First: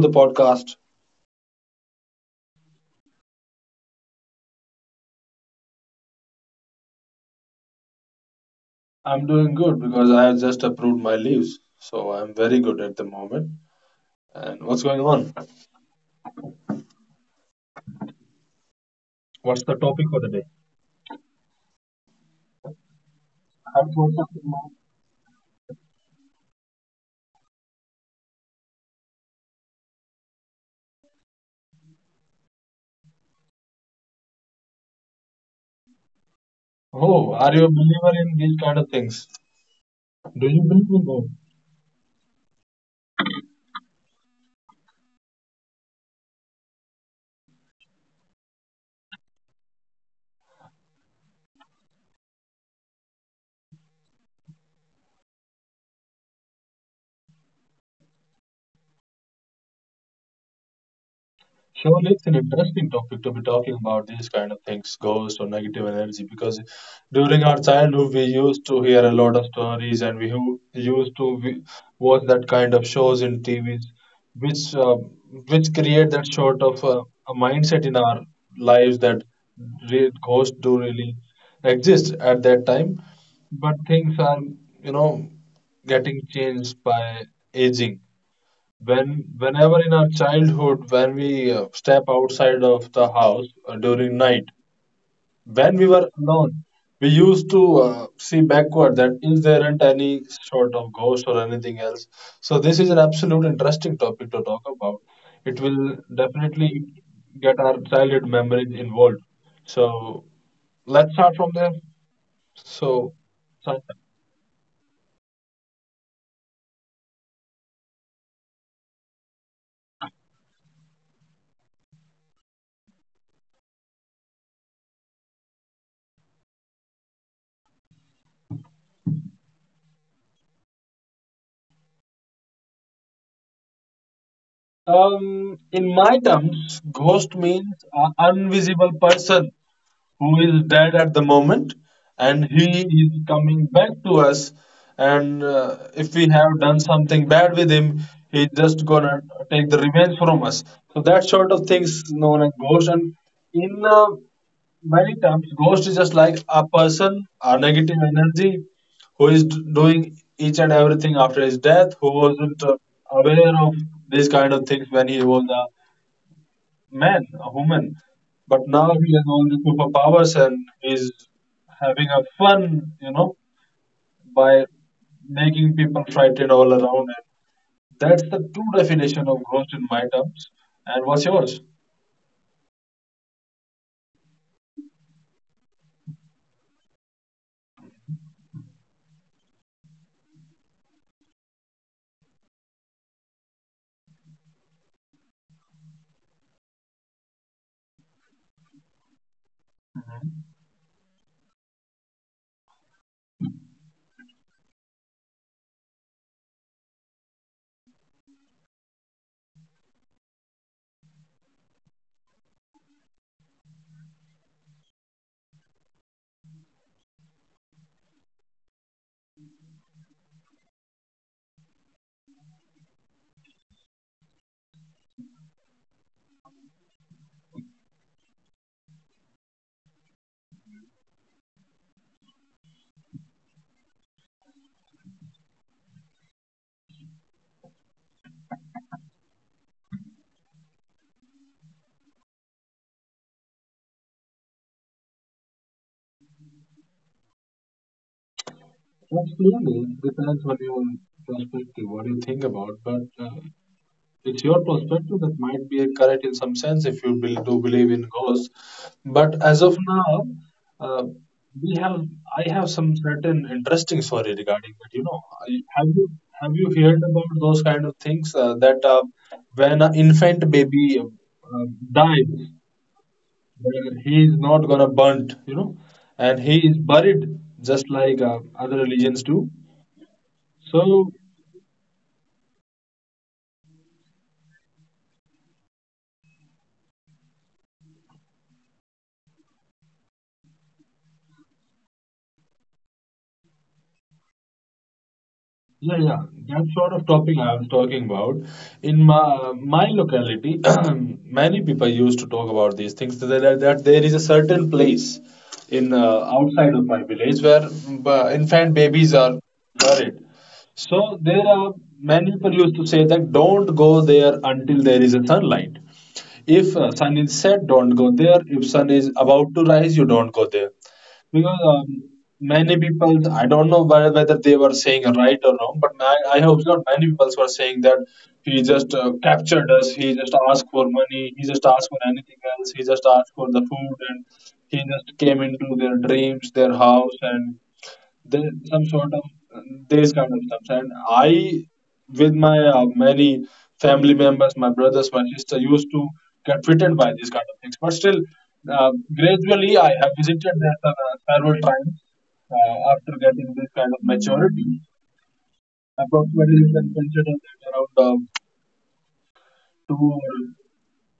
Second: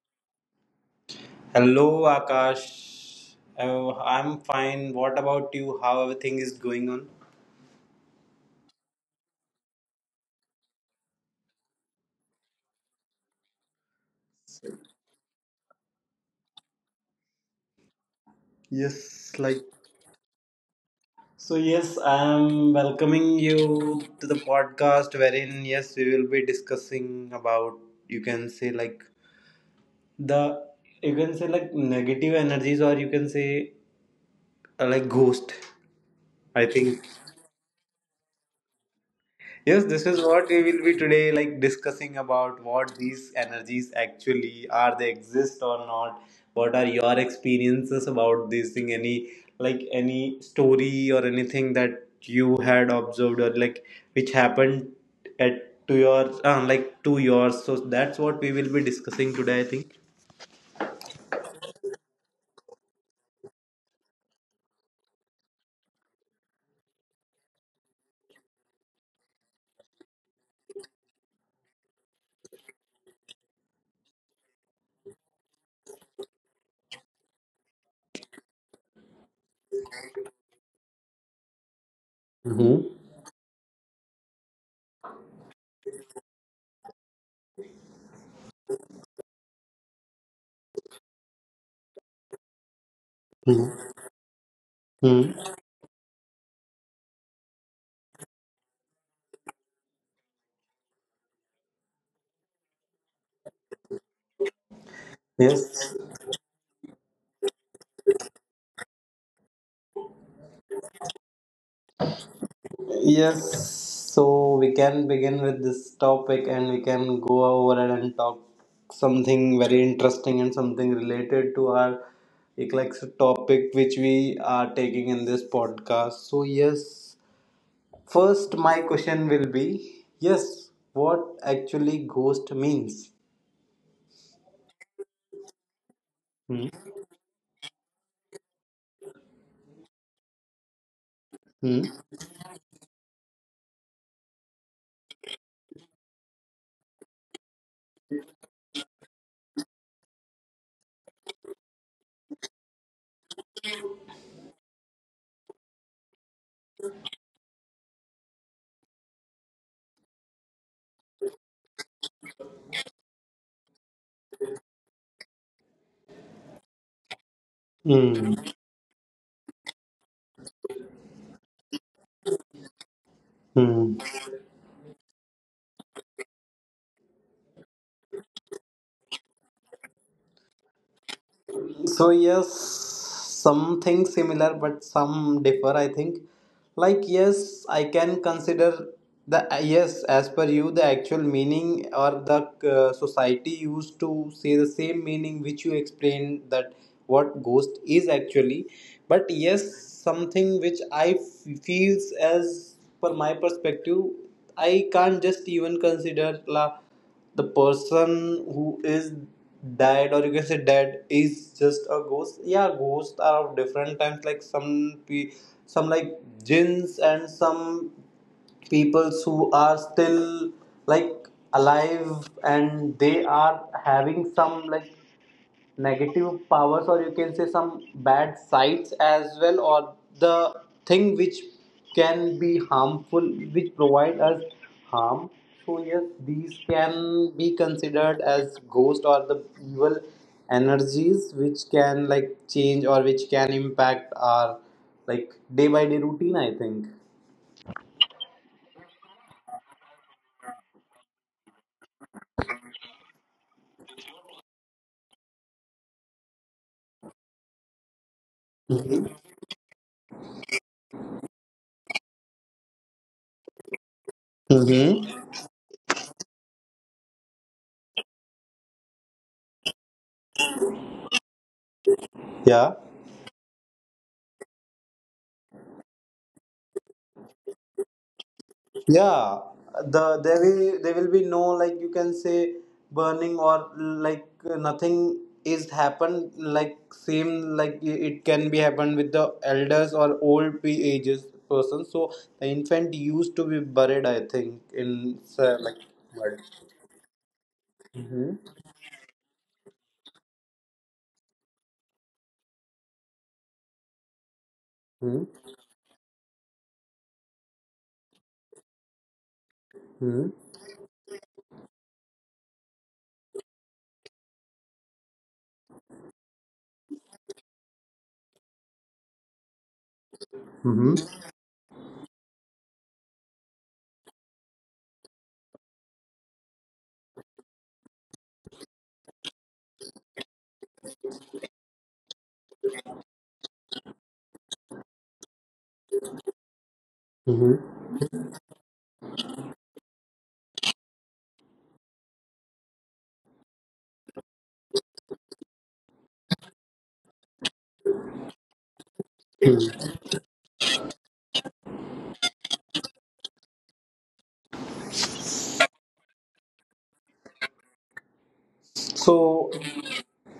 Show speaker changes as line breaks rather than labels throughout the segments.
the podcast.
Hello, Akash. Oh, I'm fine. What about you? How everything is going on?
I'm doing good because I have just approved my leaves. So I'm very good at the moment. And what's going on?
Yes,
What's
like.
the topic for the day?
So yes, I'm welcoming
I'm so
you to the
sorry.
podcast wherein yes, we will be discussing about, you can say, like the, you can say, like negative energies, or you can say, like ghost. I
Oh,
think.
are you a believer in these kind of things?
Yes, this
Do
is
you
what
believe
we
in
will
God?
be today like discussing about what these energies actually are, they exist or not. What are your experiences about this thing? Any like any story or anything that you had observed, or like which happened at to your, like to yours. So that's what we will be discussing today, I think.
Surely it's an interesting topic to be talking about these kind of things, ghosts or negative energy, because during our childhood we used to hear a lot of stories and we used to watch that kind of shows in T V's, which uh, which create that sort of a mindset in our lives that ghosts do really exist at that time, but
Mm-hmm.
things are you know getting changed by aging whenever in our childhood when we step outside of the house during night when we were
Hmm.
alone we used to see backward, that is there aren't any sort of ghost or anything else. So this is an absolute interesting topic to talk about. It will
Yes.
definitely get our childhood memories involved, so let's start from there. So Sanjay,
Yes, so we can begin with this topic and we can go over it and talk something very interesting and something related to our eclectic topic which we are taking in this podcast. So, yes, first, my question will be yes, what actually ghost means?
in my terms
Hmm.
ghost means an invisible person who is dead at the moment, and
Hmm.
he is coming back to us. And if we have done something bad with him, he's just gonna take the revenge from us. So that sort of things known as ghost. And in many terms, ghost is just like a person, a negative energy who is doing each and everything after his death, who wasn't aware of these kind of things when he was a man, a woman. But now
Hmm.
he has all the superpowers and he's having a fun, you know, by
Hmm.
making people frightened all around. And that's the true definition of ghost in my terms. And what's yours?
So yes, something similar, but some differ. I think, like yes, I can consider the yes as per you the actual meaning, or the, society used to say the same meaning which you explained, that what ghost is actually. But yes,
Mhm.
something which I feels as per my perspective, I can't just even consider la the person who is died, or you can say dead, is just a ghost. Yeah, ghosts are of different types, like some some like jinns, and some peoples who are still like alive, and they are having some like negative powers, or you can say some bad sides as well, or the thing which can be harmful, which provide us harm. So yes, these can be considered as ghost, or the evil energies which can like change or which can impact our like day by day routine. I think.
Absolutely, it depends on your perspective, what you think about. But it's your perspective that might be correct in some sense if you do believe in ghosts. But as of
Mm-hmm.
now, uh, we have I have some certain interesting story regarding that. You know, I- have
Mm-hmm.
you have you heard about those kind of things that when an infant baby dies,
Yeah,
then he is not gonna burnt, you know, and he is buried just like other religions do.
yeah,
So
there will be no, like, you can say, burning or like nothing is happened. Like same like it can be happened with the elders or old ages person. So the infant used to be buried, I think, in,
yeah, yeah,
like
that sort of
mud.
topic I was talking about. In
Mhm.
my locality, many people used to talk about these things. That there is a certain place in
Mhm.
outside of my village where infant babies are buried.
Mhm.
So there are many people used to say that don't go there until there is a sunlight. If sun is set, don't go there. If sun is about to rise, you don't go there because
Mhm.
many people, I don't know whether they were saying right or wrong, but I hope not, many people were saying that he just captured us, he just asked for money, he just asked for anything else, he just asked for the food, and he just came into their dreams, their house, and
Mhm.
there some sort of these kind of stuff. With my many family members, my brothers, my sister, used to get fitted by these kind of things. But still, uh, gradually, I have visited
Mhm.
there several times after getting this kind of maturity. Approximately, you can consider that around two
So.
or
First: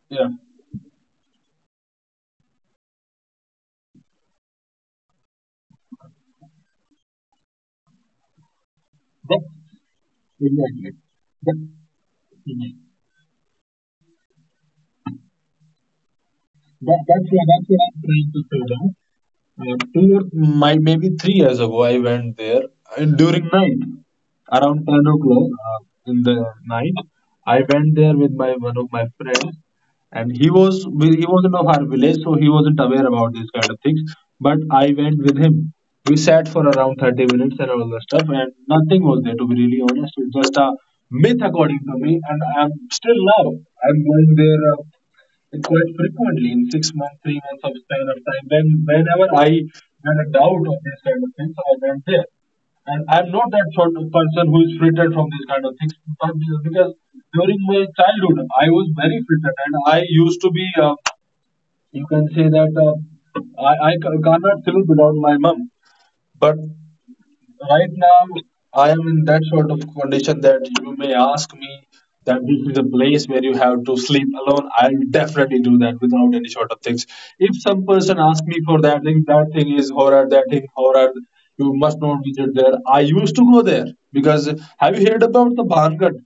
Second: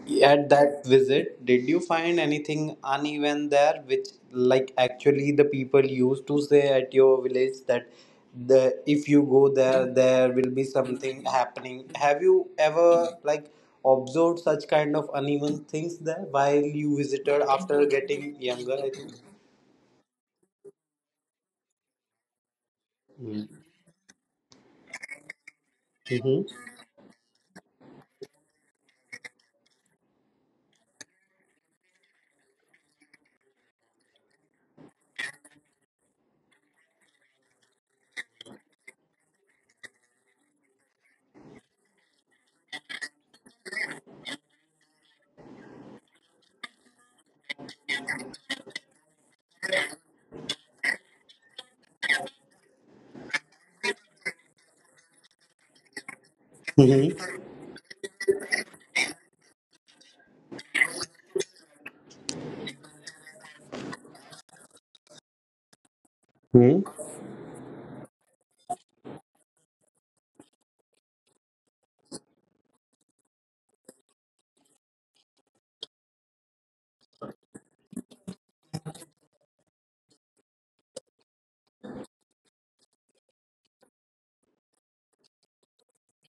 yeah.
At that visit, did you find anything uneven there, which like actually the people used to say at your village, that the if you
that
go there, there will be
exactly.
something
That,
happening. Have you
Mhm.
ever like observed such kind of uneven things there while you
that, that's
visited
what that's
after
what I'm trying
getting
to say
younger? I
now.
think.
Two or my maybe 3 years ago, I went there and during night, around 10 o'clock in the night. I went there with my one of my friends, and he wasn't of our village, so he wasn't aware about these kind of things. But I went with him. We sat for around 30 minutes and all that stuff, and nothing was there. To be really honest, it's just a myth according to me, and I'm still now. I'm going there. Quite frequently in 6 months, 3 months of span of time. Whenever I had a doubt of these kind of things, I went there. And I'm not that sort of person who is frittered from these kind of things, but because
Hmm.
during my childhood I was very frittered, and I used to be, you can say that I cannot sleep without my mom. But
Hmm.
right now, I am in that sort of condition that you may ask me that this is a place where you have to sleep alone. I'll definitely do that without any sort of things. If some person asks me for that thing is horror, that thing horror. You must not visit there. I used to go there because have you heard about the Bhangat?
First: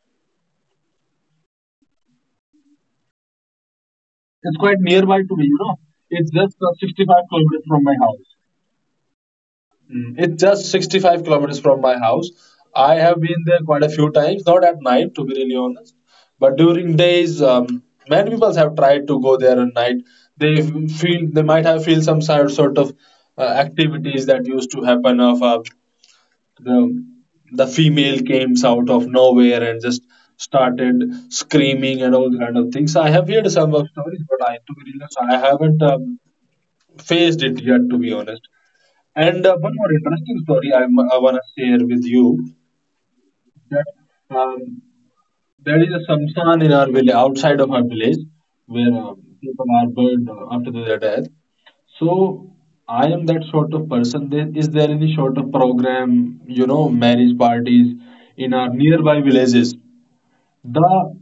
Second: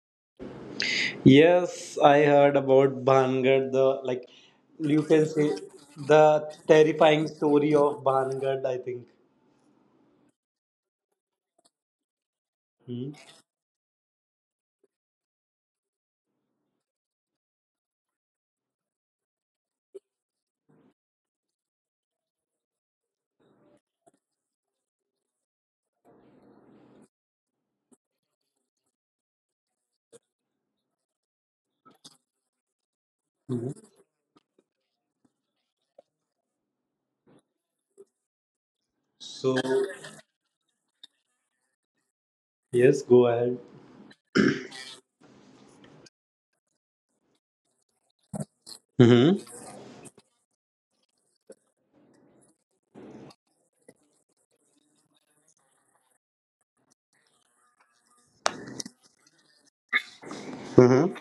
Yes, I heard about Bhangar, the like,
It's quite
you
nearby
can
to me.
say,
You know, it's
the
just 65
terrifying
kilometers
story
from my
of
house.
Bhangar. I think.
It's just 65 kilometers from my house. I have been there quite a few times, not at night, to be really honest, but during days. Many people have tried to go there at night. They feel they might have feel some sort of activities that used to happen of the the female came out of nowhere and just started screaming and all kind of things. I have heard some of stories, but I, to be really honest, I haven't faced it yet, to be honest. And
So
one more interesting story I, I want to share with you,
yes, go ahead.
that um, there is a samsan in our village, outside of our village, where
Mm-hmm.
people are buried after their death. So I am that sort of person. There, is there any sort of program, you know, marriage parties in our nearby villages?
Mm-hmm.
The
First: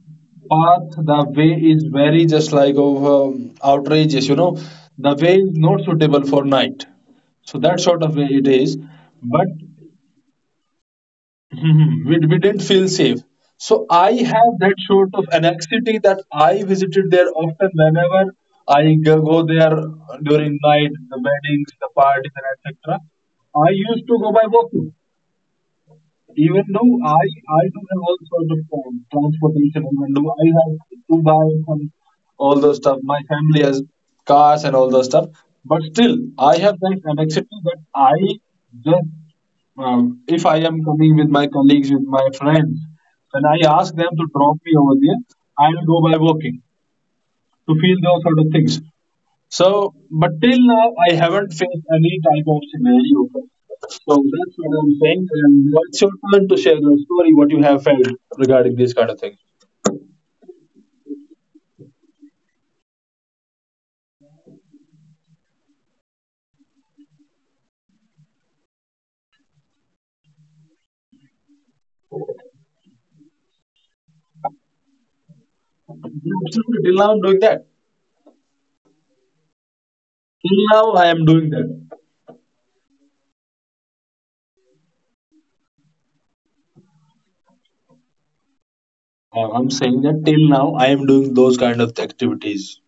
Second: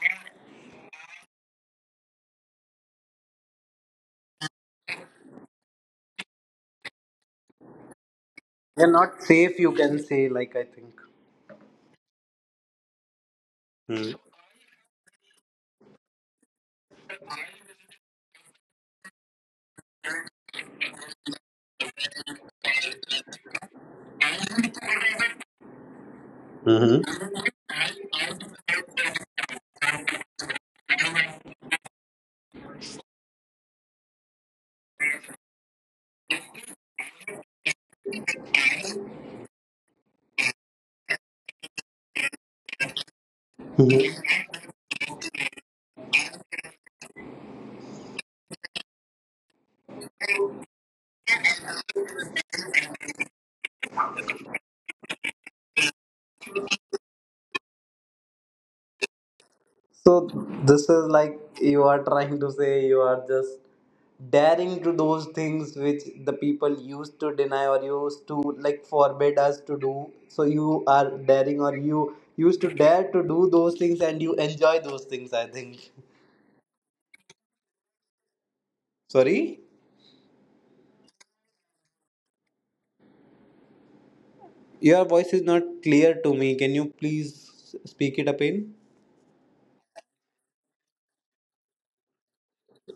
path, the way is very just like of outrageous, you know. The way is not suitable for night. So that sort of way it is.
They're not
But
safe, you can say. Like I think.
mhm, we didn't feel safe. So I
Mm-hmm.
have that sort of anxiety that I visited there often whenever I go there during night, the weddings, the parties, and etc. I used to go by walking. Even though I, I do have all sorts of transportation, even though I have to buy some all those stuff, my family has cars and all those stuff, but still I have that annexity that I just if I am coming with my colleagues, with my friends, when I ask them to
Mm-hmm.
drop me over there, I will go by walking to feel those sort of things. So, but till now, I haven't faced any type of scenario. So that's what I'm saying. And now it's your turn to share your story, what you have felt regarding these kind of things.
So this is like you are trying to say you are just daring to those things which the people used to deny, or used to like forbid us to do. So you are daring or you used to dare to do those things and you enjoy those things, I think.
Absolutely. Till now, I'm doing that.
Sorry?
Till now, I am doing that.
Your voice is not clear to me. Can you please speak it up in?
I'm saying that till now, I am doing those kind of activities.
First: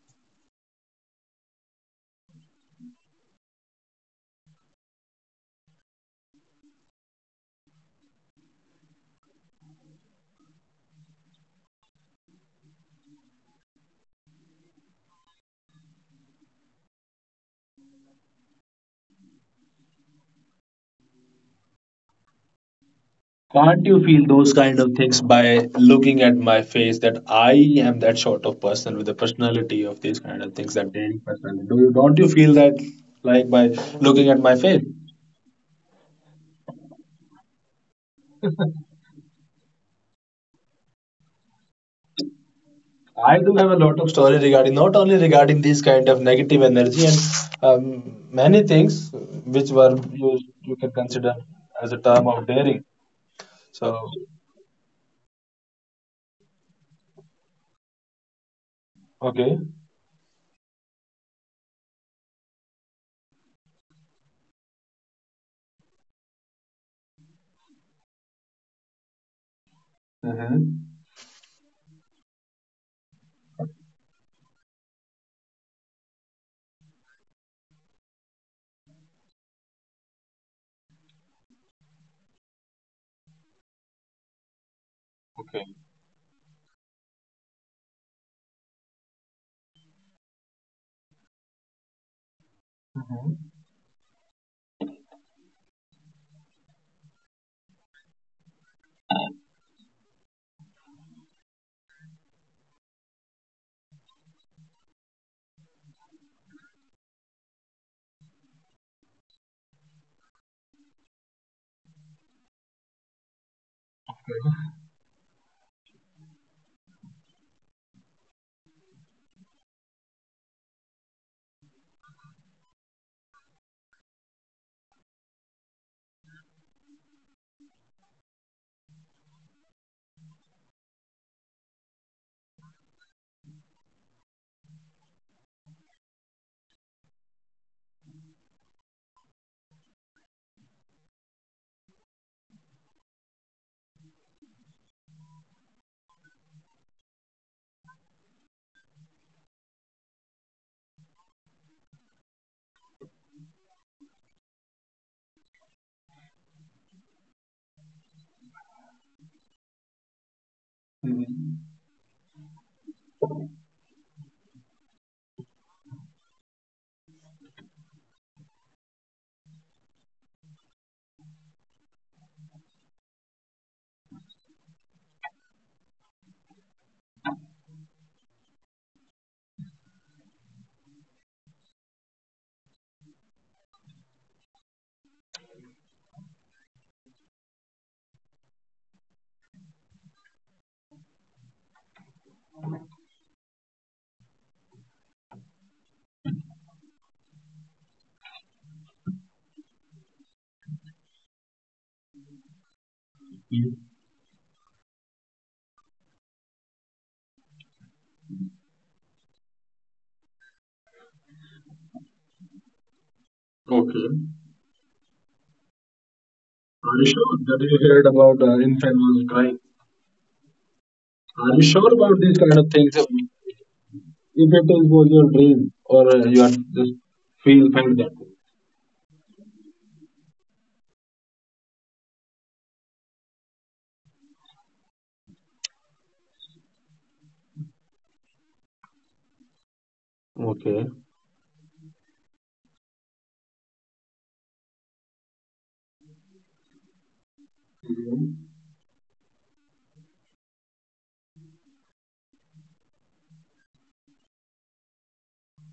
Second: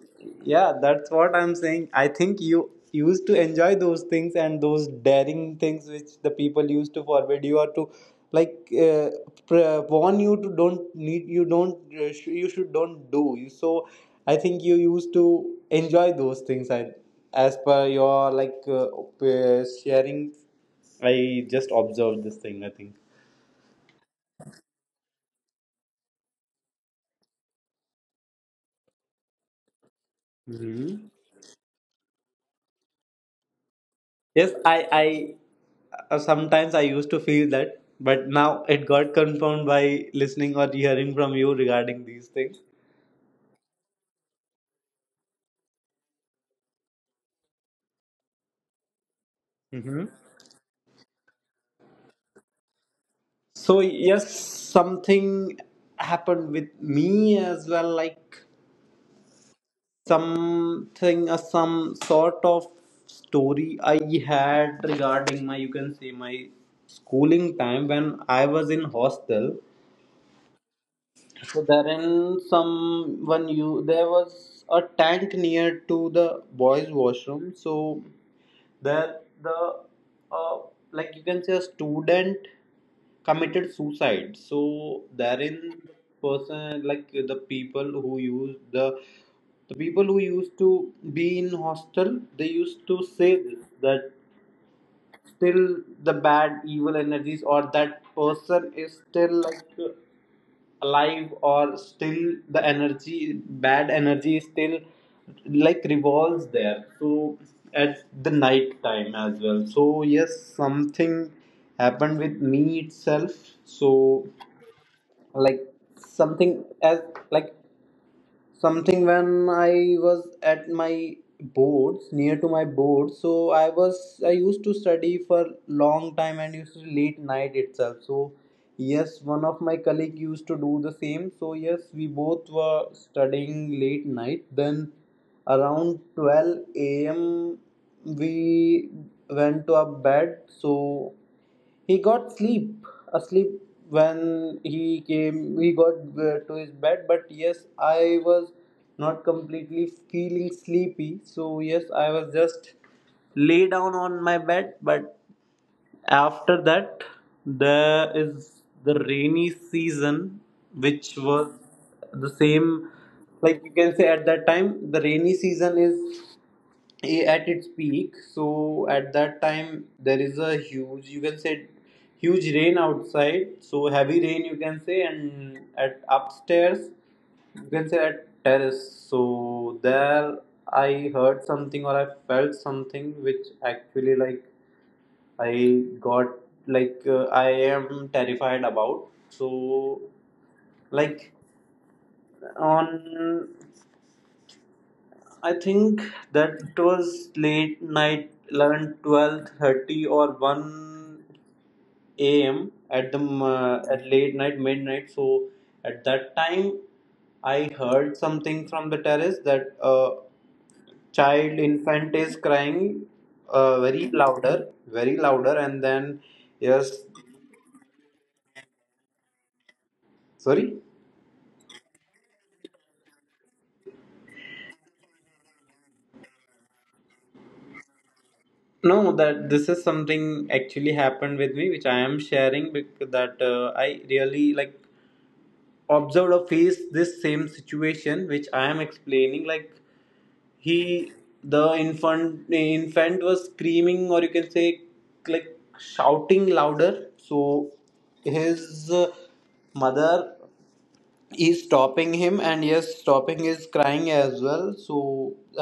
Yeah, that's what I'm saying. I think you used to enjoy those things, and those daring things which the people used to forbid you, or to like, uh, warn you to don't need you don't you should don't do. You so I think you used to enjoy those things. I as per your like, sharing, I just observed this thing. I
Can't you feel those kind of things by looking at my face, that I am that sort of person with the personality of these kind of things, that
think.
daring personality? Don't you feel that like by looking at
Yes,
my face?
I sometimes I used to feel that, but now it got confirmed by listening or hearing from you regarding these things.
I do have a lot of story regarding, not only regarding these kind of negative energy and many things which
Hmm.
you can consider as a term of daring.
So
So
yes, something happened with me as well, like
okay.
something, some sort of story I had regarding my, you can say, my schooling time when I was in hostel.
Mm-hmm.
So then someone you there was a tank near to the boys' washroom. So there the, uh, like, you can say, a student committed suicide. So
Okay.
therein person, like the people who used to be in hostel, they used to say
Mm-hmm.
this, that still the bad evil energies or that person is still like alive, or still the energy bad energy is still like revolves there. So at the night time as well. So yes, something happened with me itself. So like something as like something when I was at my boards, near to my board. So I was, I used to study for long time and used to late night itself. So yes, one of my colleague used to do the same. So yes, we both were studying late night. Then around 12 a.m we went to our bed. So he got sleep asleep when he came, he got to his bed. But yes, I was not completely feeling sleepy. So yes, I was just lay down on my bed. But after that, there is the rainy season, which
Mm-hmm.
was the same. Like you can say at that time, the rainy season is at its peak. So at that time, there is a huge, you can say, huge rain outside. So heavy rain, you can say, and at upstairs, you can say, at terrace. So there I heard something or I felt something which actually like I got like, I am terrified about. So like on, I think that was late night, 11, 12, 30, or 1 a.m. at the at late night, midnight. So at that time, I heard something from the terrace that a child infant is crying
Okay.
very louder, and then
Are you
yes,
sure that you heard about infant was crying?
sorry.
Are you sure about these kind of things? If it is was your dream or you are just feel find that.
No, that this is something actually happened with me, which I am sharing, because that I really like observer face, this same situation which I am explaining, like
Okay.
he the infant was screaming, or you can say like shouting louder. So
Mhm.
his, mother he's stopping him, and yes, stopping is crying as well. So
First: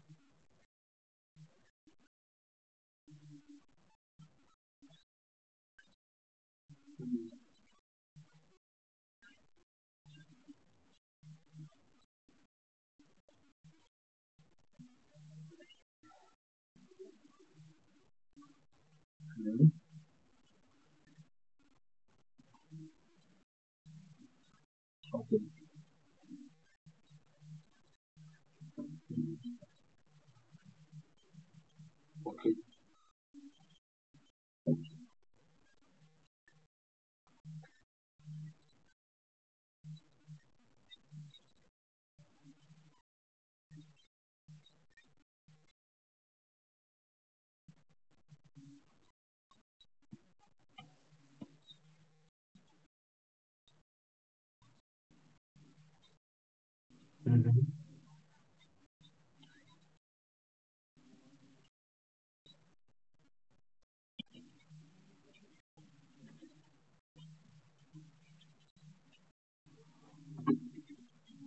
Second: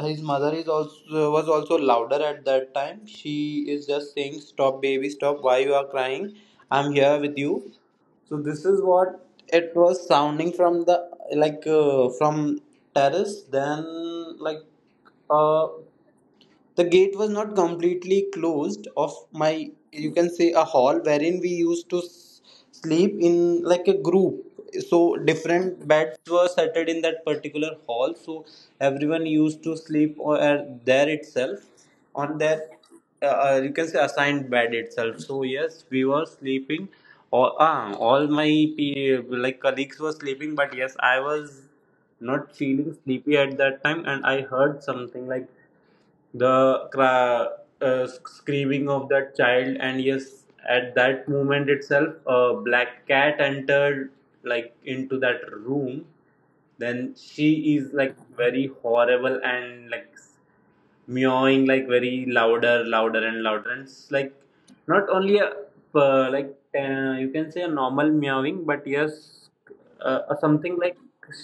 his mother is also was also louder at that time. She is just saying stop baby stop why you are crying, I'm here with you. So this is what it was sounding from the like, from terrace. Then like a the gate was not completely closed off my, you can say, a hall wherein we used to sleep in like a group. So different beds were settled in that particular hall. So everyone used to sleep, or there itself on their, you can say assigned bed itself. So yes, we were sleeping all my pe like colleagues were sleeping. But yes, I was not feeling sleepy at that time, and I heard something like the screaming of that child. And yes, at that moment itself, a black cat entered like into that room. Then
Hmm.
she is like very horrible, and like meowing like very louder, louder and louder. And it's like not only a, like, you can say, a normal meowing. But yes, something like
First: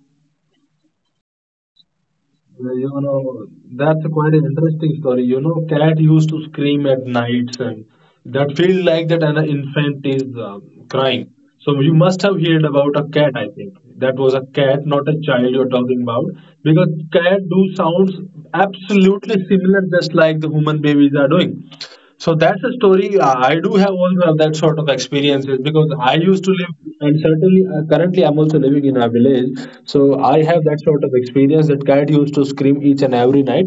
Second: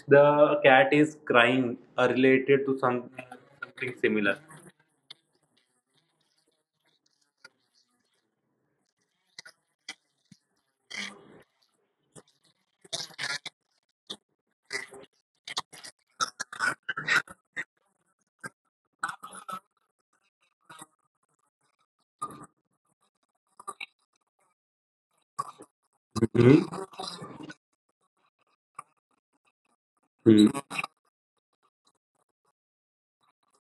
the cat is crying, related to
You
some
know,
something
that's quite
similar.
an interesting story. You know, cat used to scream at nights and that feel like that an infant is crying. So you must have heard about a cat, I think. That was a cat, not a child you're talking about. Because cat do sounds absolutely similar just like the human babies are doing. So that's a story. I do have also have that sort of experiences because I used to
Mhm.
live, and certainly currently I'm also living in a village. So I have
Mhm.
that sort of experience that cat used to scream each and every night.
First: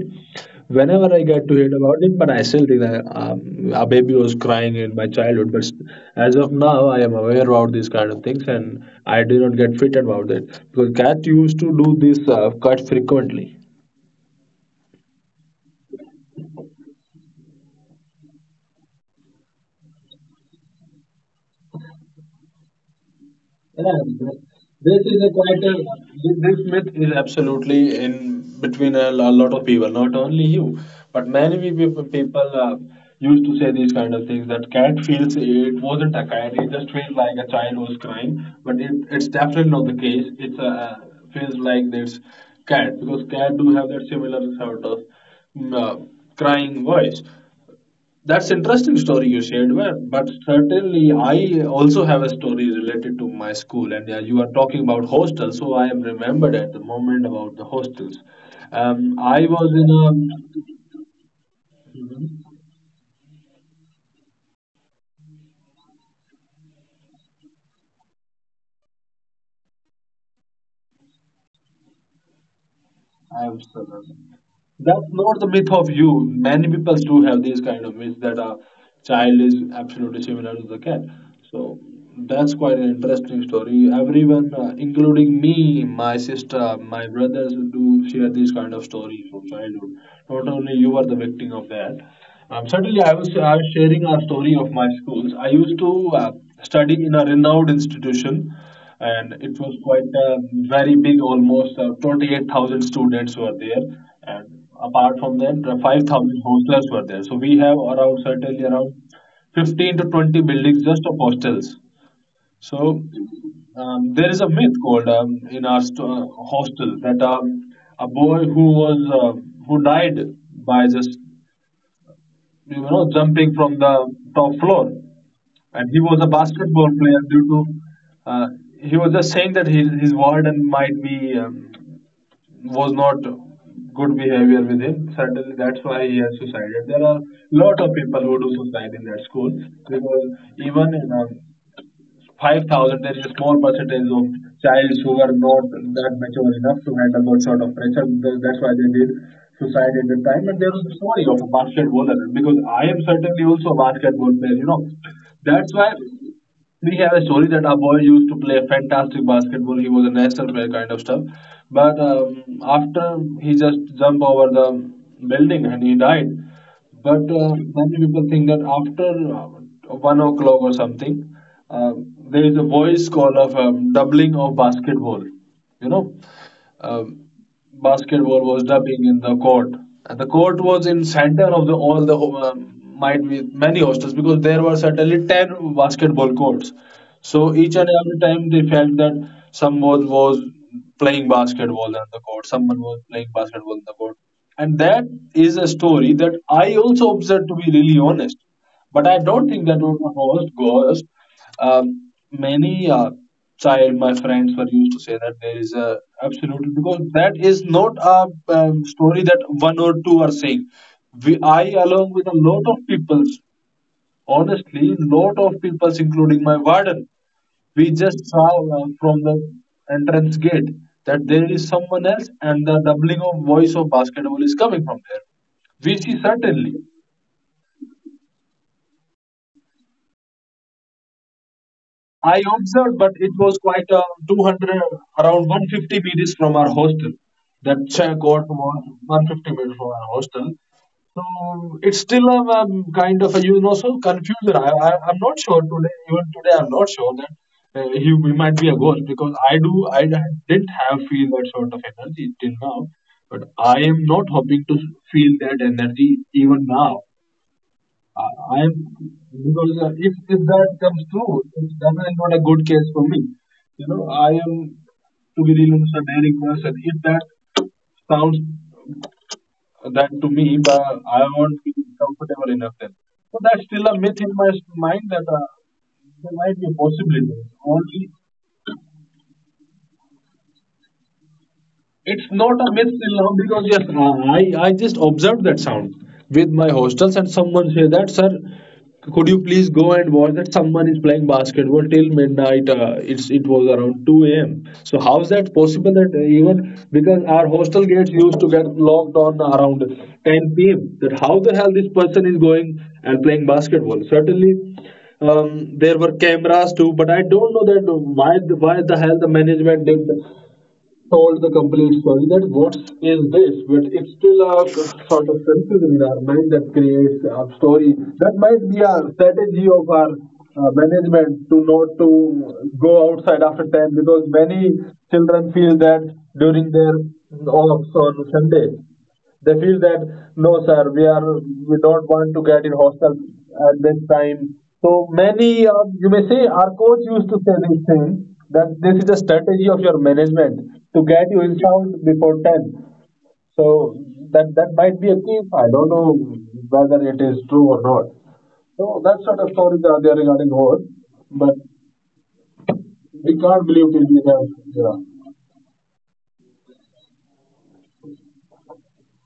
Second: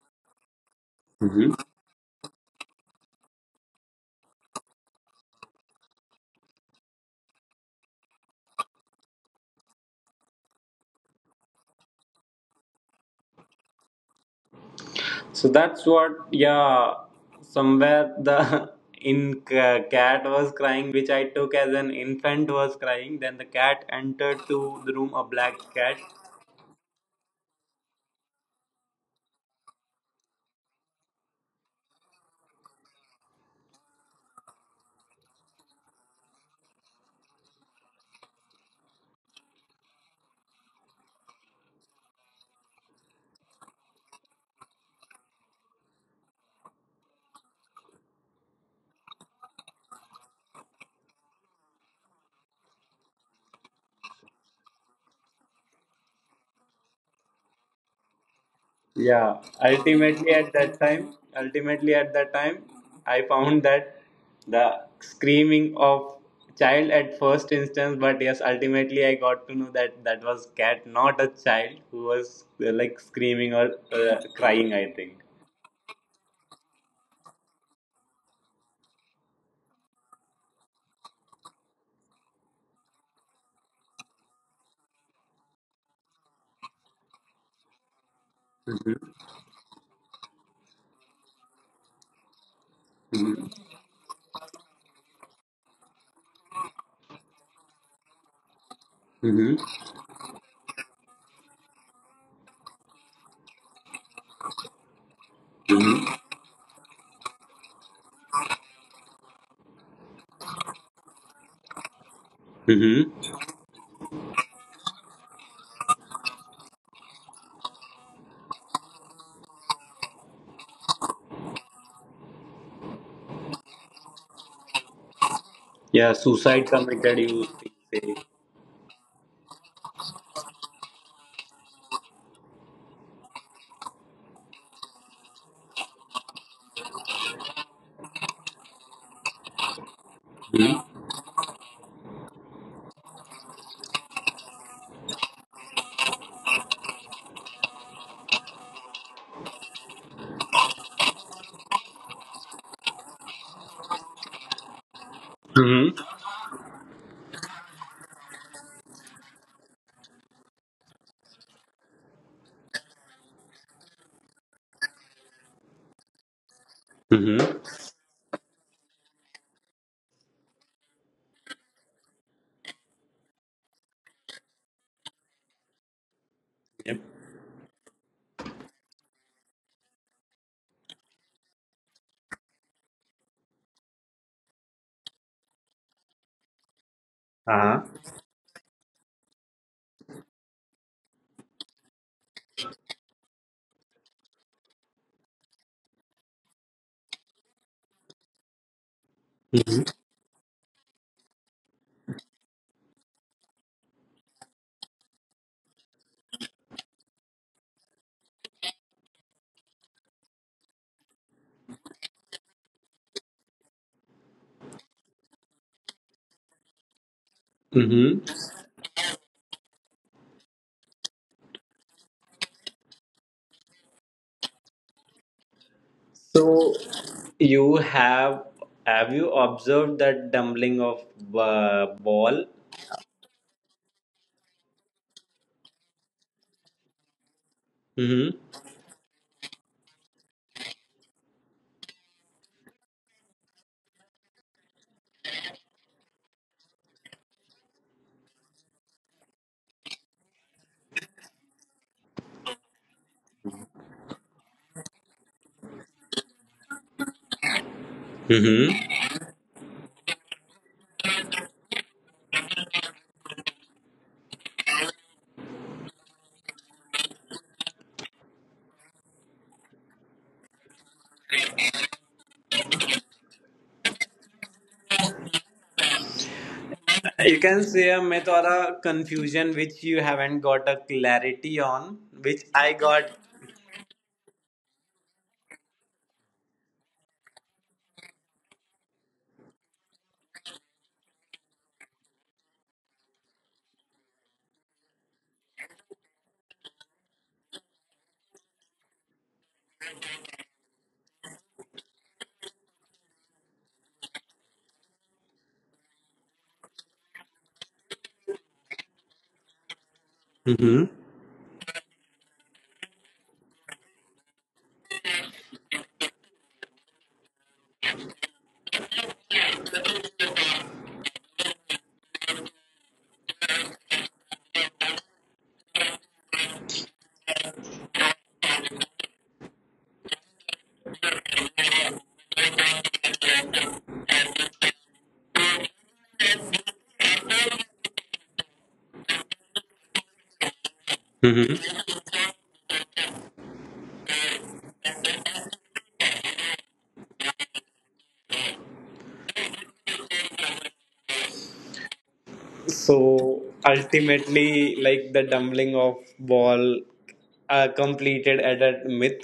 Whenever I get
Mhm.
to hear about it, but I still think that a baby was crying in my childhood. But as of now, I am aware about these kind of things, and I do not get fitted about it because cat used to do this quite frequently.
So that's what, yeah, somewhere the in cat was crying, which I took as an infant was crying. Then the cat
Yeah,
entered to the room, a black cat.
this myth is absolutely in between a lot of people, not only you, but many people used to say these kind of things that cat feels it wasn't a cat, it just feels like a child was crying, but it's definitely not the case. It's a feels like this cat because cat do have that similar sort of mm, uh, crying voice. That's interesting story you shared, well, but certainly I also have a story related to my school, and you are talking about hostels, so I am remembered at the moment about the hostels. I was
Yeah,
in a.
ultimately at that time, I found that the screaming of child at first instance, but yes, ultimately I got to know that that was cat, not a child who was like screaming or
Absolutely.
crying.
That's
I
not
think.
the myth of you. Many people do have these kind of myths that a child is absolutely similar to the cat. So that's quite an interesting story. Everyone, including me, my sister, my brothers, do share these kind of stories from childhood. Not only you are the victim of that. Certainly, I was
Mhm.
sharing a story of my schools. I used to study in a renowned institution, and it was
Mhm.
quite very big, almost 28,000 students were there, and apart from that, the
Mhm.
5,000 hostlers were there, so we have around, certainly around, 15 to 20 buildings just of hostels. So
Mhm.
there is a myth called in our hostel that a boy who was who died by just jumping from the top floor. And he was
Yeah,
a
suicide
basketball player
committed
due
you
to,
think say.
uh, he was just saying that his warden might be, was not good behavior with him. Certainly that's why he has suicided. There are lot of people who do suicide in that school because even
Mhm.
in, 5,000, there is a small percentage of childs who were not that mature enough to handle that sort of pressure. That's why they did suicide at the time. And there was a story of a basketballer because I am certainly also a basketball player. That's why
Mhm.
we have a story that our boy used to play fantastic basketball. He was a national player kind of stuff. But after he just jumped over the building, and he died.
Mhm.
But many people think that after 1 o'clock or something, uh, there is a voice call of doubling of basketball. You know,
Yep.
basketball was dubbing in the court. And the court was in center of the all the might be many hostels because there were certainly ten basketball courts. So
Uh-huh.
each and every time they felt that someone was playing basketball on the court, someone was playing basketball on the court, and that is a story that I also observed, to be really honest. But I don't think that was a host ghost. Many child, my friends were used to say that there is a absolutely because that is not a story that one or two are saying. We, I, along with a lot of people, honestly, lot of people, including my warden, we just saw
Mm-hmm.
from the entrance gate that there is someone else, and the doubling of voice of basketball is coming from there. We see
So
certainly.
you have you observed that dumpling of,
I
ball?
observed, but it was quite 200, around 150 meters from our hostel. That check got
Mm-hmm.
was 150 meters from our hostel. So it's still a kind of a so confusion. I'm not sure today. Even today, I'm not sure that he we might be a ghost because I didn't have feel that sort of energy till now. But I am not hoping to feel that energy even now. I'm
Mm-hmm.
because if that comes true, it's definitely not a good case for me. I am to be real, honest, a daring person. If that sounds that to me, but I won't be comfortable enough then. So that's still a myth in my mind that there might be a
You
possibility.
can say a
Only.
myth or a confusion which you haven't got a clarity on,
It's
which
not
I
a myth
got.
till now because yes, I just observed that sound with my hostels, and someone said that sir, could you please go and watch that someone is playing basketball till midnight. It was around 2 a.m. So how is that possible that even because our hostel gets used to get locked on around 10 p.m.? That how the hell this person is going and playing basketball? Certainly, there were cameras too, but I don't know that why the hell the management did
Mm-hmm.
told the complete story that what is this, but it's still a sort of confusion in our mind that creates a story. That might be a strategy of our management to not to go outside after 10 because many children feel that during their walks on Sunday. They feel that no, sir, we don't want to get in hostel at this time. So many, you may say, our coach used to say this thing that this is a strategy of your management to get you in sound before ten. So that might be a key. I don't know whether it is true or not. So that sort of stories are there regarding horse, but we
So
can't believe till we have.
ultimately,
Yeah.
like the tumbling of ball completed at a myth,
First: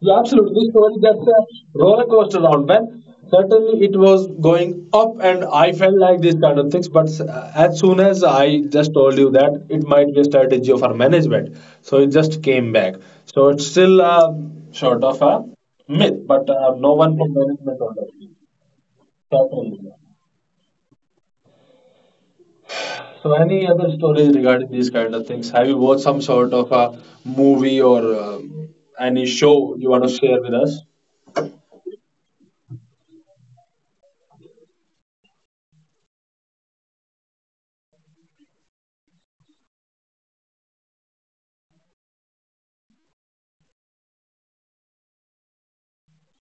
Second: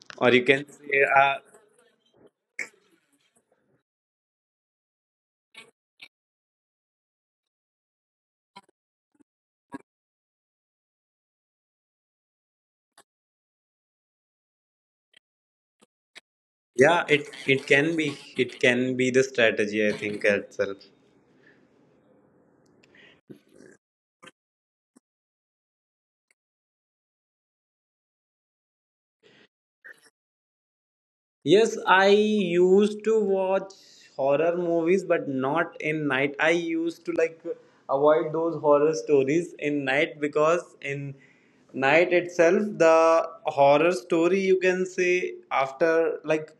Yeah,
or you
absolutely.
can
This story,
say,
that's a roller coaster round, man. Certainly, it was going up, and I felt like these kind of things. But as soon as I just told you that it might be a strategy of our management, so it just came back. So it's still sort of a myth, but no
yeah,
one
it
from
it
management
can
on
be,
that.
it can be the strategy.
Certainly.
I think itself.
So, any other stories regarding these kind of things? Have you watched some sort of a movie or any show you want to share with us?
Yes, I used to watch horror movies, but not in night. I used to like avoid those horror stories in night, because in night itself the horror story, you can say, after like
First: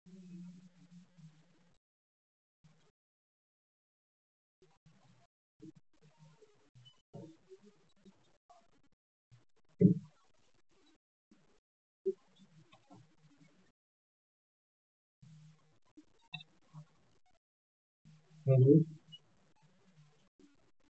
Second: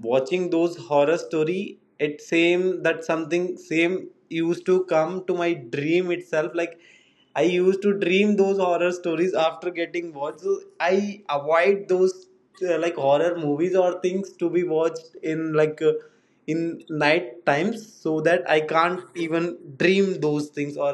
watching those horror story, it same that something same used to come to my dream itself, like I used to dream those horror stories after getting watched. So I avoid those, like horror movies or things to be watched in like, in night times, so that I can't even dream those things, or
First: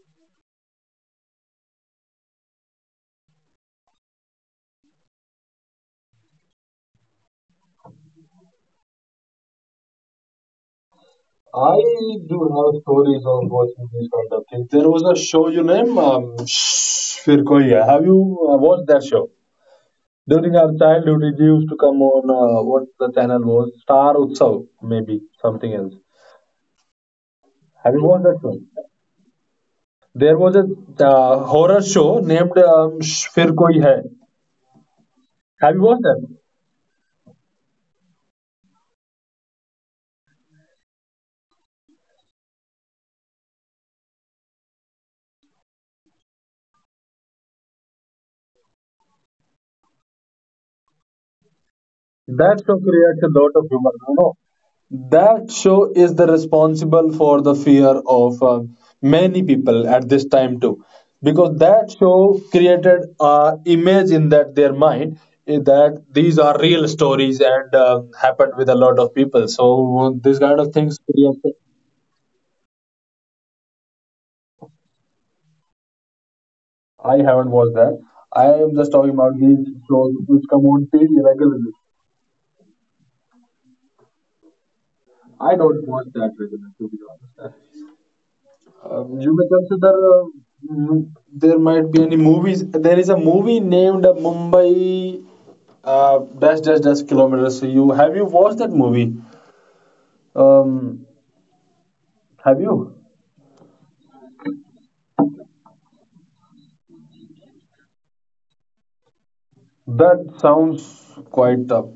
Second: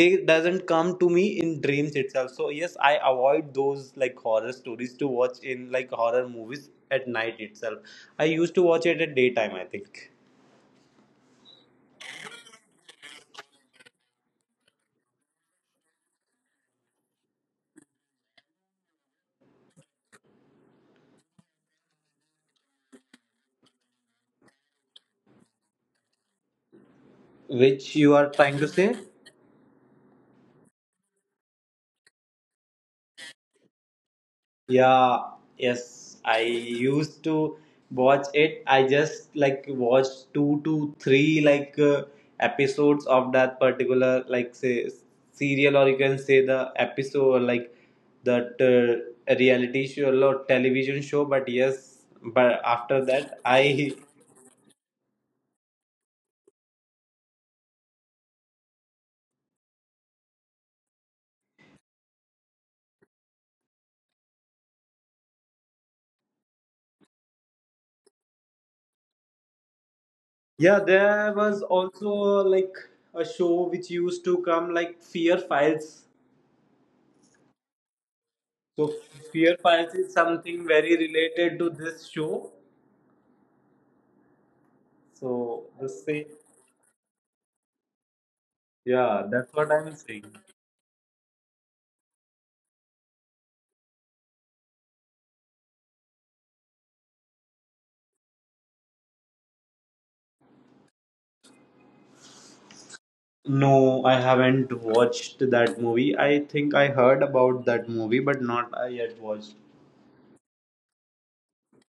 they doesn't come to me in dreams itself. So yes, I avoid those like horror stories to watch in like horror movies at night itself. I used to watch it at daytime, I think.
I do have stories of watching these kind of things. There was a show, you name, Shh, Fir Koi Hai. Have you watched that show? During our childhood, it used to come on what the channel was, Star Utsav, maybe something else. Have
Which
you
you
watched
are
that show?
trying to say.
There was a horror show named Shh, Fir Koi Hai.
Yeah,
Have you watched
yes.
that?
I used to watch it. I just like watched two to three like episodes of that particular like say serial or you can say the episode like that reality show or television show. But yes, but
That show
after
creates
that
a lot of humor,
I
you know. That show is the responsible for the fear of many people at this time too, because that show created a image in that their mind that these are real stories, and happened with a lot of people. So these
yeah
kind of things
there was
create.
also like a show which used to come like Fear Files.
I haven't watched that. I am
So
just talking about
Fear
these
Files is
shows which
something
come on
very
TV
related to
regularly.
this show. So
I
the
don't watch
same,
that regularly, to be honest.
yeah,
You
that's
may
what I'm
consider
saying.
there might be any movies. There is a movie named Mumbai dash dash dash kilometers. So you have you watched that movie? Um, have you?
No, I haven't watched that movie. I think I heard about that movie, but not I yet watched.
That sounds quite tough.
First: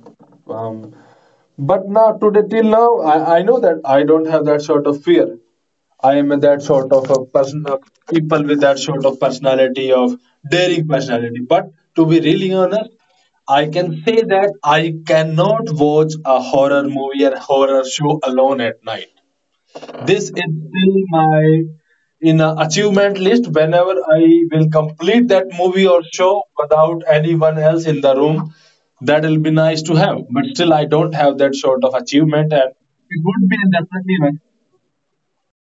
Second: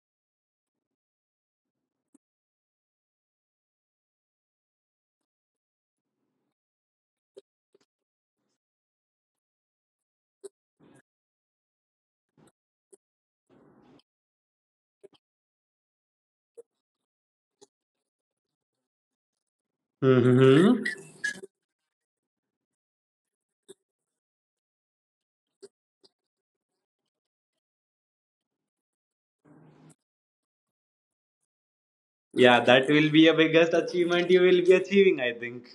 Um, but now today till now, I know that I don't have that sort of fear. I am that sort of a person, a people with that sort of personality of daring personality. But to be really honest, I can say that I cannot watch a horror movie or horror show alone at night. This is
Mm-hmm.
still my in a achievement list whenever I will complete that movie or show without anyone else in the room. That'll be nice to have, but still I don't have that sort of achievement,
Yeah,
and
that will
it
be a
would be
biggest
definitely
achievement
nice.
you will be achieving, I think.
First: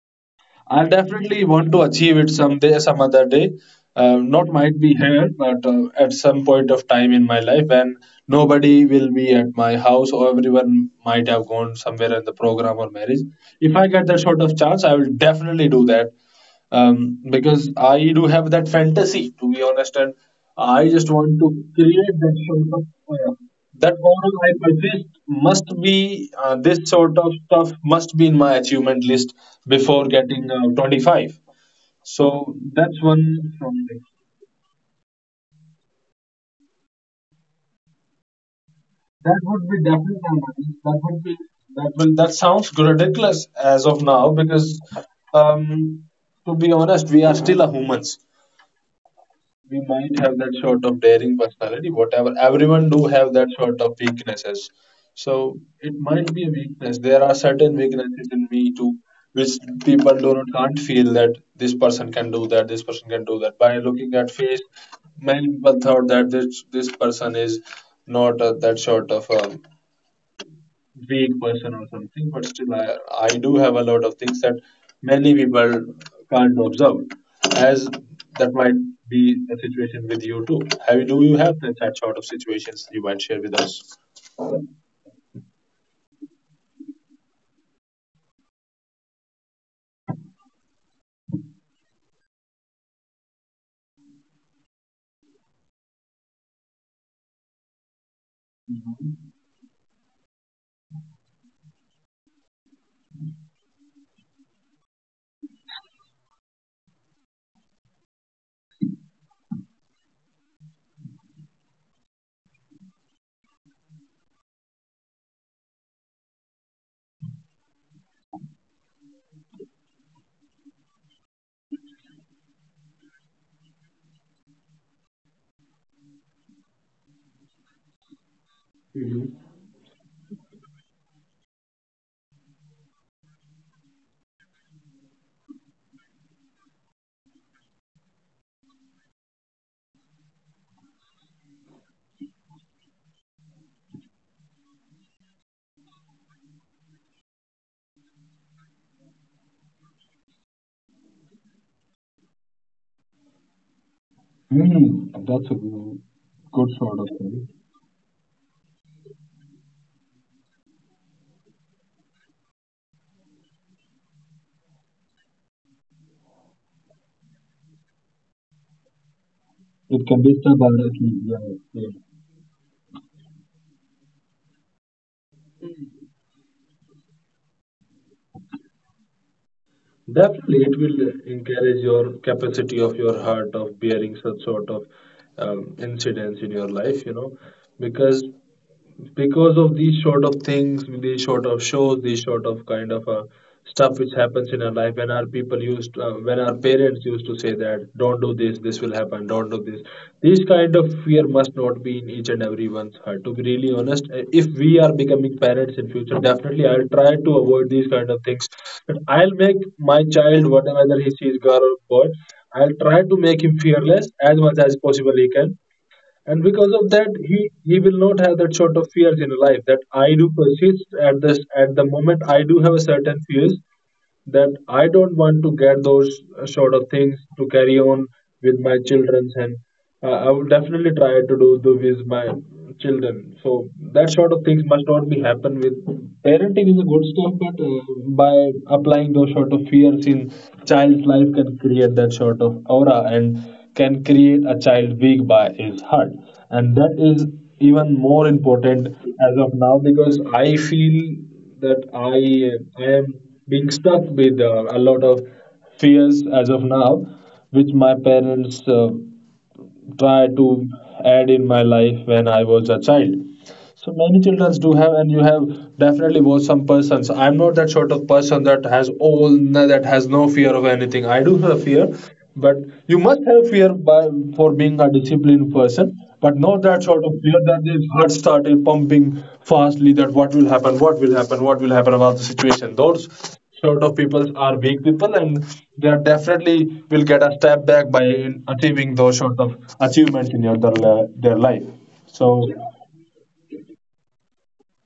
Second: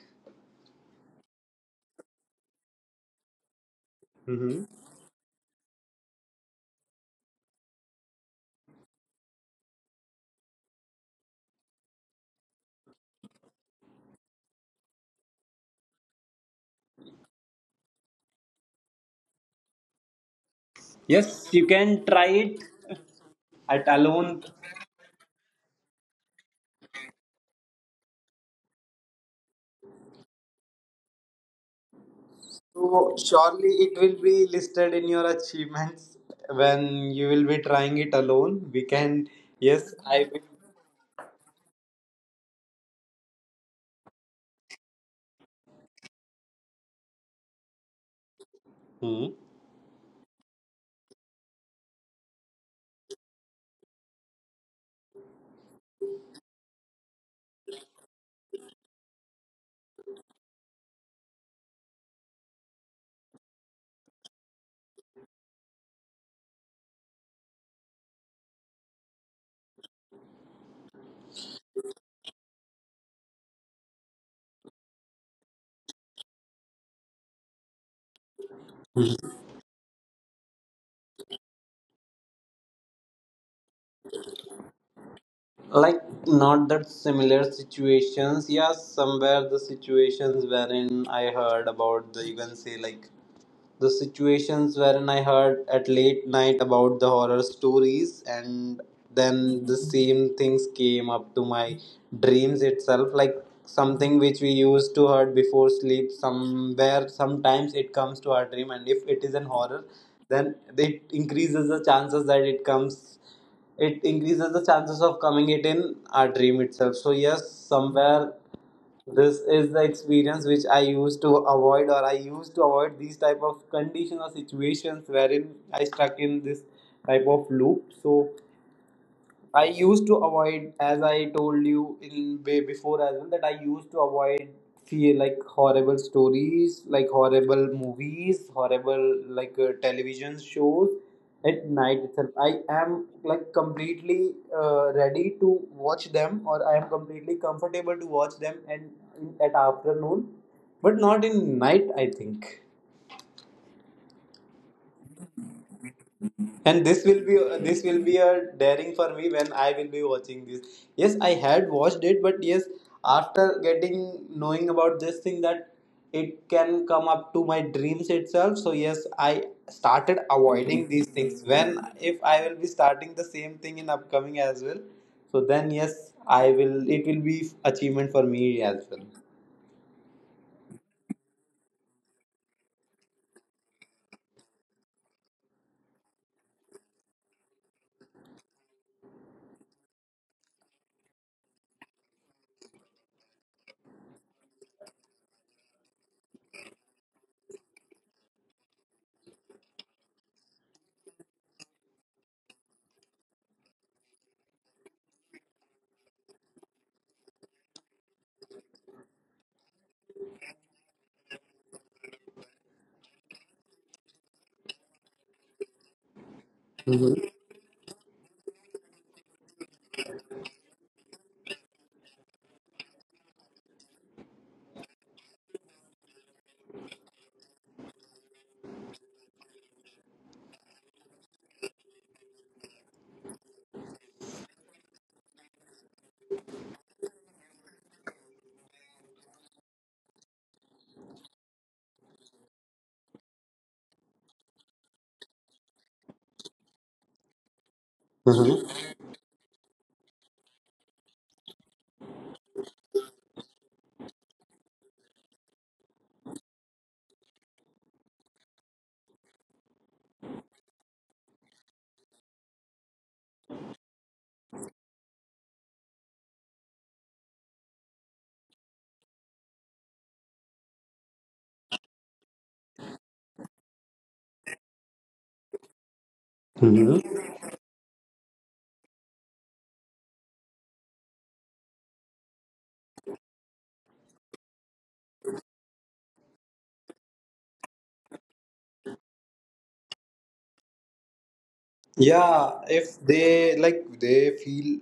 I definitely want to achieve it someday, some other day. Not
Mm-hmm.
might be here, but at some point of time in my life when nobody will be at my house or everyone might have gone somewhere in the program or marriage. If I get that sort of chance, I will definitely do that because I do have that fantasy, to be honest, and I just want to
Yes, you can
create
try
that
it
sort of
at
that model
alone.
I purchased must be this sort of stuff must be in my achievement list before getting 25. So that's
So
one
surely
strong
it
thing.
will be listed in your achievements when you will be trying it alone. We can,
That would be
yes, I
definitely that would be that will that sounds ridiculous as of now because um, to be honest, we are still a humans.
will.
We might have that sort of daring personality whatever everyone do have that sort of weaknesses, so it might be a weakness. There are certain weaknesses in me too, which people do not can't feel that this person can do that, this person can do that by looking at face. Many people thought that this person is not that sort of vague person or something, but still I do have a lot of things that many people can't observe, as that might be the situation with you too. Have you, do you have that sort of situations you might share with us?
Like not that similar situations, yeah, somewhere the situations wherein I heard about the you can say like the situations wherein I heard at late night about the horror stories, and then the same things came up to my dreams itself, like something which we used to heard before sleep. Somewhere, sometimes it comes to our dream, and if it is an horror, then it increases the chances that it comes. It increases the chances of coming it in our dream itself. So yes, somewhere this is the experience which I used to avoid, or I used to avoid these type of condition or situations wherein I stuck in this type of loop. So
Mhm.
I used to avoid, as I told you in way before as well, that I used to avoid fear like horrible stories, like horrible movies, horrible like television shows at night itself. I am like completely ready to watch them, or I am completely comfortable to watch them and in, at afternoon, but not in night, I think.
Hmm, that's a good
And
sort of
this will be,
thing.
this will be a daring for me when I will be watching this. Yes, I had watched it, but yes, after getting knowing about this thing that it can come up to my dreams itself. So yes, I
It can
started
be still bad
avoiding
at
these
least, yeah,
things. When
yeah.
if I will be starting the same thing in upcoming as well, so then yes, I will. It will be achievement for me as well.
Definitely, it will encourage your capacity of your heart of bearing such sort of incidents in your life, because because of these sort of things, these sort of shows, these sort of kind of stuff which happens in our life, when our people used, when our parents used to say that, don't do this, this will happen, don't do this. These kind of fear must not be in each and everyone's heart. To be really honest, if we are becoming parents in future, definitely I'll try to avoid these kind of things. But I'll make my child, whatever whether he sees girl or boy, I'll try to make him fearless as much as possible he can, and because of that, he will not have that sort of fears in life that I do persist at this at the moment. I do have a certain fears that I don't want to get those sort of things to carry on with my children, and I will definitely try to do with my children. So that sort of things must not be happen with parenting is a good stuff, but by applying those sort of fears in child's life can create that sort of aura and can create a child weak by his heart, and that is even more
Mhm.
important as of now because I feel that I am being stuck with a lot of fears as of now, which my parents tried to add in my life when I was a child. So many children do have, and you have definitely watched some persons. I'm not that sort of person that has all that has no fear of anything. I do have fear, but you must have fear by for being a disciplined person, but not that sort of
Mhm.
fear that the heart started pumping fastly. That what will happen, what will happen, what will happen about the situation. Those sort of people are weak people, and they are definitely will get a step back by achieving those sort of achievements in your their life. So,
Yeah, if they like they feel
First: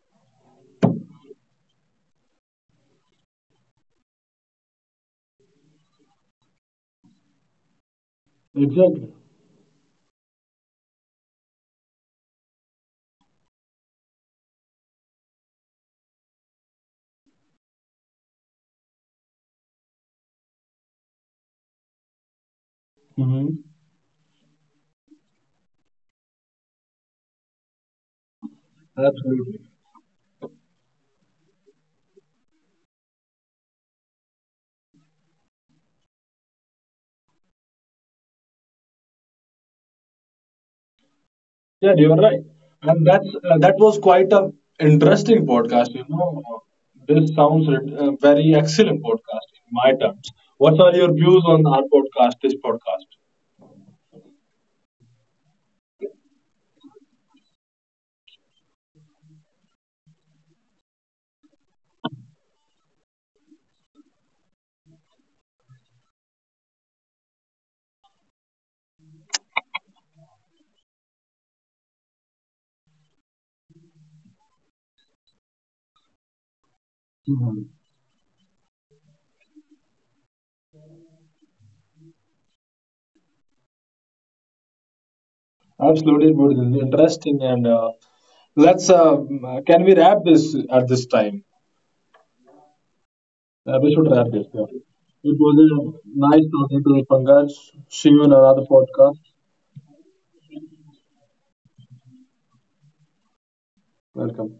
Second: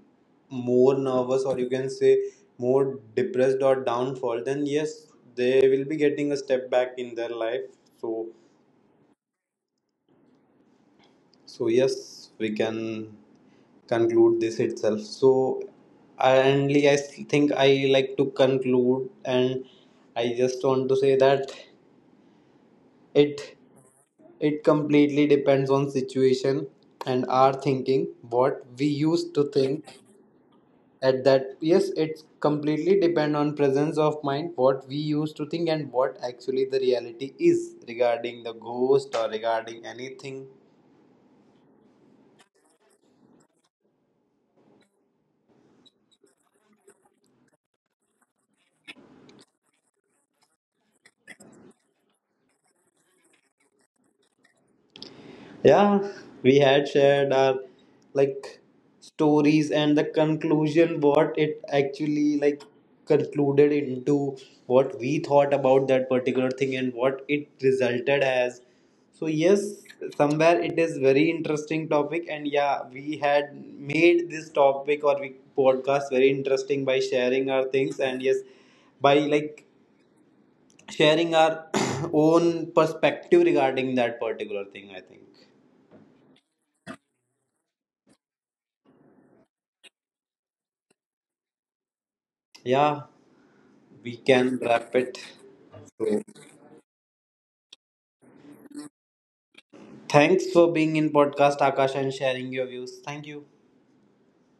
more nervous or you can say more depressed or downfall, then yes, they will be getting a step back in their life. So
exactly.
so yes, we can conclude this itself. So and I think I like to conclude, and I just want to say that it
Hmm.
it completely depends on situation and our thinking what we used to
Absolutely.
think at that. Yes, it's completely depend on presence of mind, what we used to think and what actually the reality is regarding the ghost or regarding anything.
Yeah, you are right. And that was quite a interesting podcast. This sounds very excellent podcast in my terms. What are your views on our podcast? This podcast.
Yeah, we had shared our like stories and the conclusion what it actually like concluded into, what we thought about that particular thing and what it resulted as. So yes, somewhere it is very interesting topic, and yeah, we had made this topic or we podcast very interesting by sharing our
Mhm.
things, and yes, by like sharing our own perspective regarding that particular thing, I think.
Absolutely beautiful, interesting, and let's. Can we wrap this at this time?
Yeah.
We should
We
wrap this.
can
Yeah.
wrap it.
It was a nice talking to you, Pankaj. See you in another podcast.
Thanks for being in podcast, Akash, and sharing your views. Thank you.
Welcome.